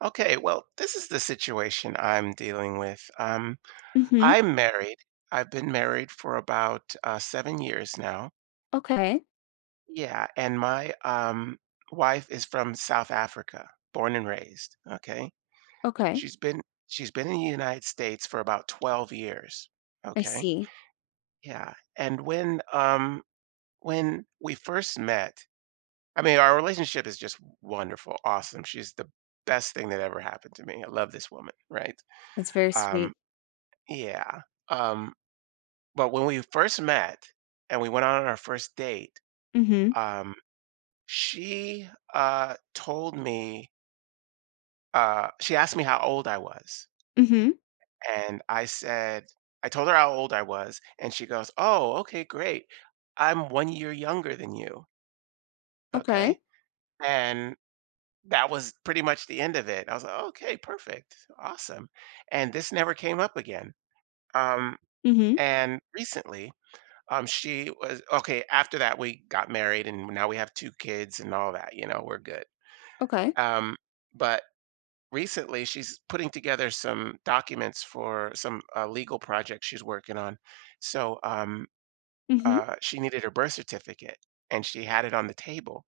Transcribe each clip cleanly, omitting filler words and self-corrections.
Okay, well, this is the situation I'm dealing with. Mhm. I'm married. I've been married for about 7 years now. Okay. Yeah, and my wife is from South Africa, born and raised. Okay, Okay. she's been she's been in the United States for about 12 years. I Okay, see. yeah, and when we first met, I mean, our relationship is just wonderful, awesome. She's the best thing that ever happened to me. I love this woman, right? That's very Um, sweet. Yeah, um, but when we first met and we went out on our first date, Mhm. um, she told me, she asked me how old I was, Mhm. and I told her how old I was, and she goes, "Oh, okay, great. I'm 1 year younger than you." Okay, Okay. and that was pretty much the end of it. I was like, "Okay, perfect, awesome," and this never came up again, um, Mhm. and recently she was okay. After that, we got married, and now we have 2 kids and all that, you know, we're good. Okay. Um, but recently, she's putting together some documents for some, legal project she's working on. So, um, Mhm. uh, she needed her birth certificate, and she had it on the table,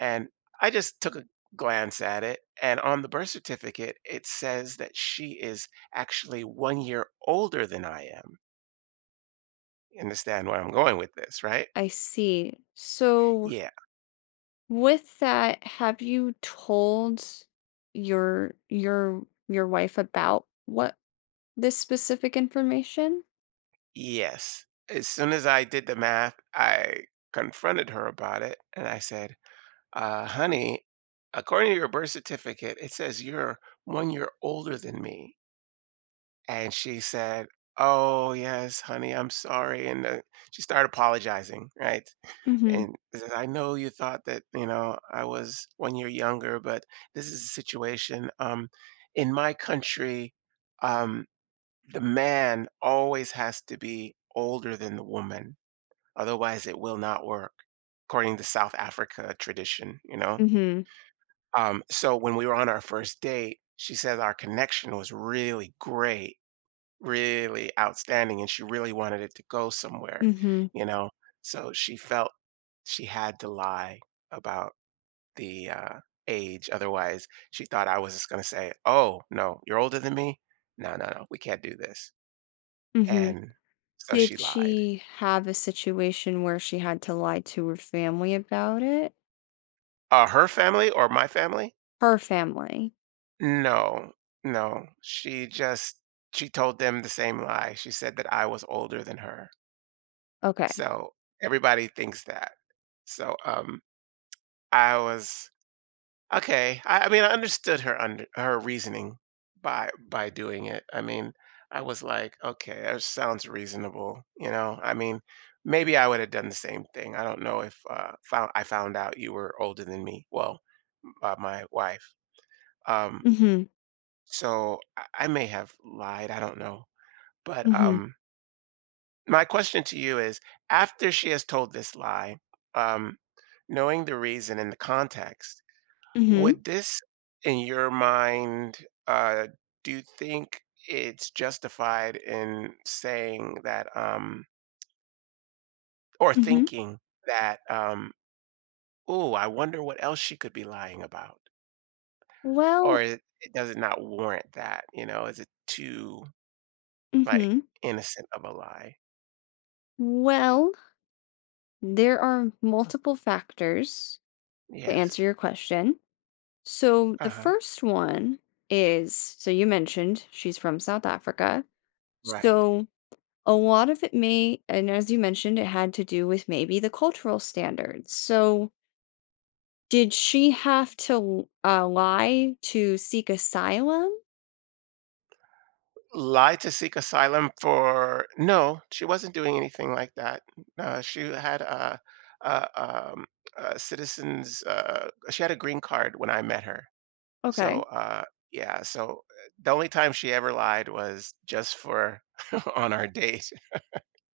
and I just took a glance at it, and on the birth certificate, it says that she is actually 1 year older than I am. You understand where I'm going with this, right? I see. So Yeah. with that, have you told your your wife about what this specific information? Yes. As soon as I did the math, I confronted her about it and I said, honey, according to your birth certificate, it says you're 1 year older than me. And she said, "Oh, yes, honey, I'm sorry." And she started apologizing, right? Mhm. And she says, I know you thought that, you know, I was 1 year younger, but this is the situation. In my country, um, the man always has to be older than the woman. Otherwise, it will not work, according to South Africa tradition, you know? Mhm. So when we were on our first date, she said our connection was really great, really outstanding, and she really wanted it to go somewhere, Mhm. you know? So she felt she had to lie about the age. Otherwise, she thought I was just going to say, oh, no, you're older than me? No, no, no, we can't do this. Mhm. And so Did she lied. she have a situation where she had to lie to her family about it? Her family or my family? Her family. No, no. She told them the same lie. She said that I was older than her. Okay. So everybody thinks that. So I was okay. I mean I understood her under her reasoning by doing it. I mean, I was like, okay, that sounds reasonable, you know. I mean, maybe I would have done the same thing. I don't know if found I found out you were older than me. Well, my wife. Um Mhm. So I may have lied, I don't know. But Mhm. My question to you is, after she has told this lie, um, knowing the reason and the context, Mhm. would this, in your mind, uh, do you think it's justified in saying that, or Mhm. thinking that, oh, I wonder what else she could be lying about? Or Well, it does it not warrant that? You know, is it too like mhm. innocent of a lie? Well, there are multiple factors to answer Yes. your question. So, the Uh-huh. first one is so you mentioned she's from South Africa. Right. So, a lot of it may and as you mentioned, it had to do with maybe the cultural standards. So, did she have to, lie to seek asylum? Lied to seek asylum for, no, she wasn't doing anything like that. No, she had a um, a citizens. She had a green card when I met her. So Okay, uh, yeah. So the only time she ever lied was just for on our date.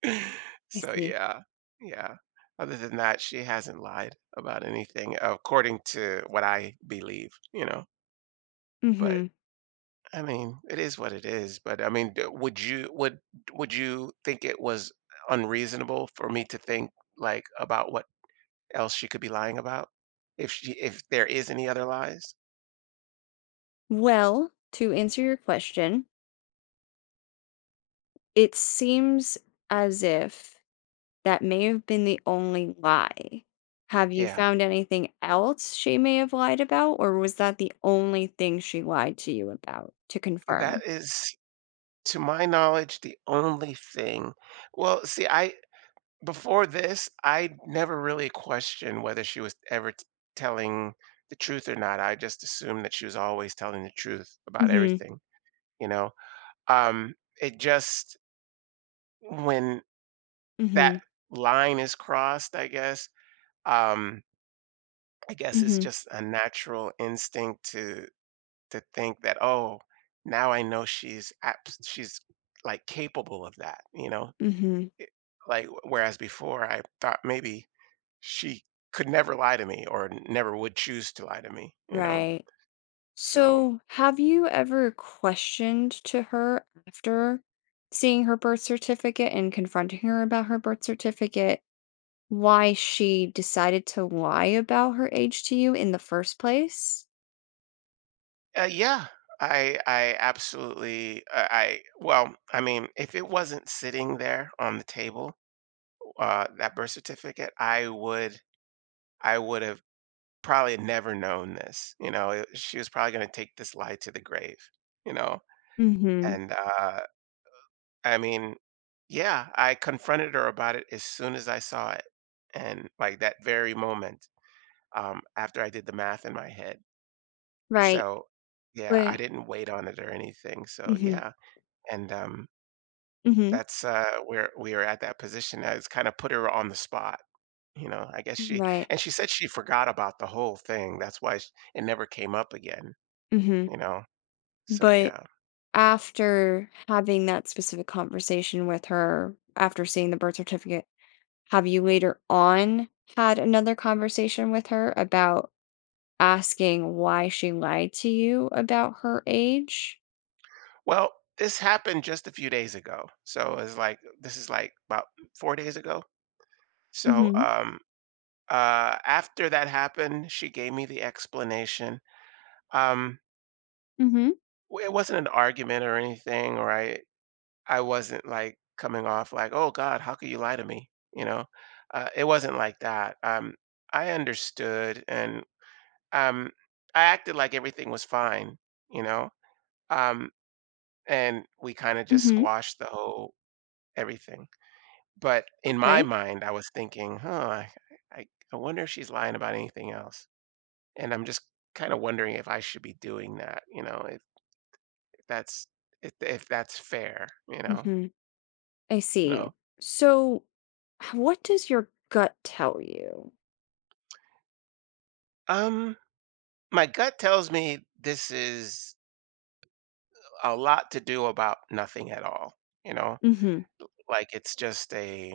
I So see. yeah, yeah. Other than that, she hasn't lied about anything, according to what I believe. You know, but Mhm. I mean, it is what it is, but I mean, d would you would you think it was unreasonable for me to think, like, about what else she could be lying about? If she if there is any other lies? Well, to answer your question, it seems as if that may have been the only lie. Have you Yeah. found anything else she may have lied about, or was that the only thing she lied to you about to That confirm? is, to my knowledge, the only thing. Well, see, I before this, I never really questioned whether she was ever t telling the truth or not. I just assumed that she was always telling the truth about Mhm, everything, you know? Um, it just when that mhm, line is crossed, um, I guess it's mhm, just a natural instinct to think that, "Oh, now I know she's, like, capable of that," you know? mhm, It like, whereas before, I thought maybe she could never lie to me or never would choose to lie to me, you know? right. So, So, have you ever questioned to her after seeing her birth certificate and confronting her about her birth certificate, why she decided to lie about her age to you in the first place? Yeah, I absolutely I well, I mean, if it wasn't sitting there on the table, that birth certificate, I would have probably never known this, you know, it she was probably gonna take this lie to the grave, you know, Mhm. and, I mean, yeah, I confronted her about it as soon as I saw it, and, like, that very moment, after I did the math in my head, Right. so, yeah, I But didn't wait on it or anything, so, mhm. yeah, and, Mhm. that's, where we are at that position as kinda put her on the spot, you know, I guess she Right. and she said she forgot about the whole thing, that's why sh it never came up again. Mhm. You know? So But yeah. after having that specific conversation with her, after seeing the birth certificate, have you later on had another conversation with her about asking why she lied to you about her age? Well, this happened just a few days ago. So it's like this is like about 4 days ago. So Mhm. um uh after that happened, she gave me the explanation. Um Mhm. It wasn't an argument or anything, or I wasn't like coming off like, oh God, how could you lie to me? You know? It wasn't like that. I understood and um I acted like everything was fine, you know? Um and we kind of just Mhm. squashed the whole everything. But in my Okay. mind, I was thinking, "Huh, I I wonder if she's lying about anything else." And I'm just kinda wondering if I should be doing that, you know, if that's if that's fair, you know? Mhm. I You see. know? So h- what does your gut tell you? Um, my gut tells me this is a lot to do about nothing at all, you know? Mhm. Like, it's just a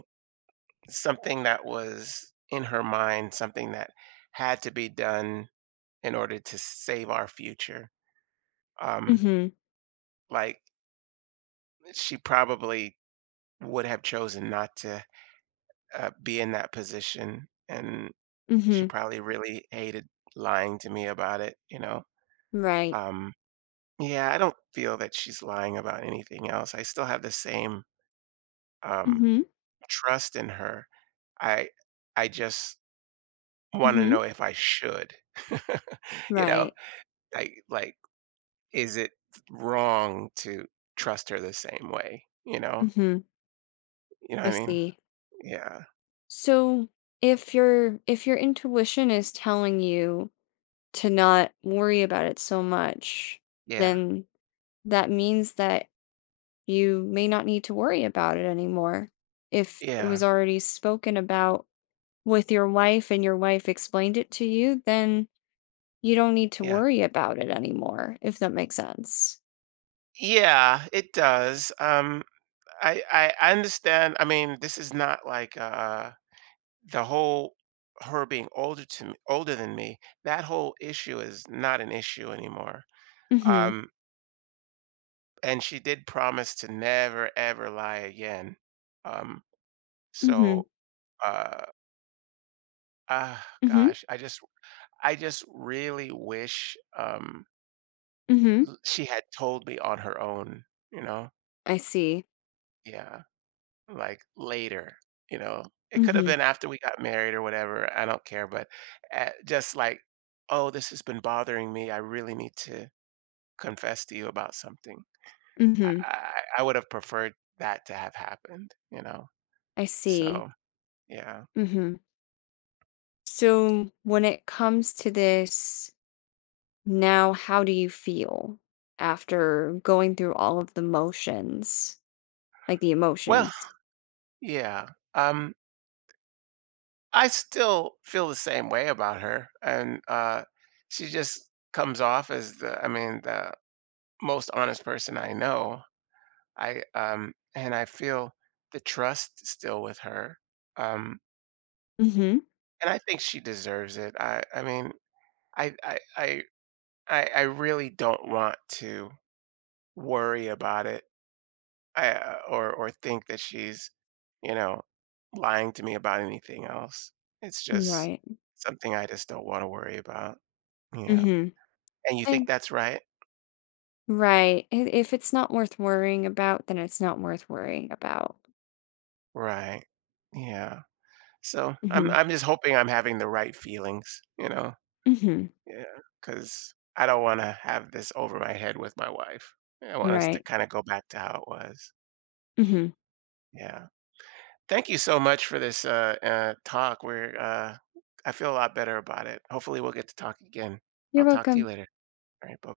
something that was in her mind, something that had to be done in order to save our future. Um, Mhm. like, she probably would have chosen not to be in that position, and she Mhm. probably really hated lying to me about it, you know? Right. Um, yeah, I don't feel that she's lying about anything else. I still have the same um, Mhm. trust in her. I I just want to Mhm. know if I should. You know, Right. Like is it wrong to trust her the same way? Mhm. You know what I I mean? see. Yeah, So if your intuition is telling you to not worry about it so much, yeah, then that means that you may not need to worry about it anymore. If it yeah, was already spoken about with your wife and your wife explained it to you, then you don't need to yeah. worry about it anymore, if that makes sense. Yeah, it does. I understand. I mean, this is not like the whole her being older to me, older than me. That whole issue is not an issue anymore. Mhm. Um, and she did promise to never ever lie again. Um, Mhm. so uh ah Mhm. gosh, I just really wish Mhm. she had told me on her own, you know? I see. Yeah. Like later, you know, it could have Mhm. been after we got married or whatever. I don't care, but just like, oh, this has been bothering me. I really need to confess to you about something. I, Mhm. I, I would have preferred that to have happened, you know. I see. So yeah, Mhm. So when it comes to this now, how do you feel after going through all of the motions? Like the well, emotions. yeah. Um, I still feel the same way about her, and she just comes off as the, I mean, the most honest person I know. And I feel the trust still with her, um, Mhm. and I think she deserves it. I mean, I I I I really don't want to worry about it, I, or think that she's, you know, lying to me about anything else. It's just Right. something I just don't want to worry about. Yeah. Mhm. And you think And that's right? right. I if it's not worth worrying about, then it's not worth worrying about. Right. Yeah. So I'm Mhm. I'm just hoping I'm having the right feelings, you know? Mhm. Yeah, cause I don't wanna have this over my head with my wife. I want us to Right. kinda go back to how it was. Mhm. Yeah. Thank you so much for this, talk. I feel a lot better about it. Hopefully, we'll get to talk again. I'll You're talk to you welcome. later. All right, bu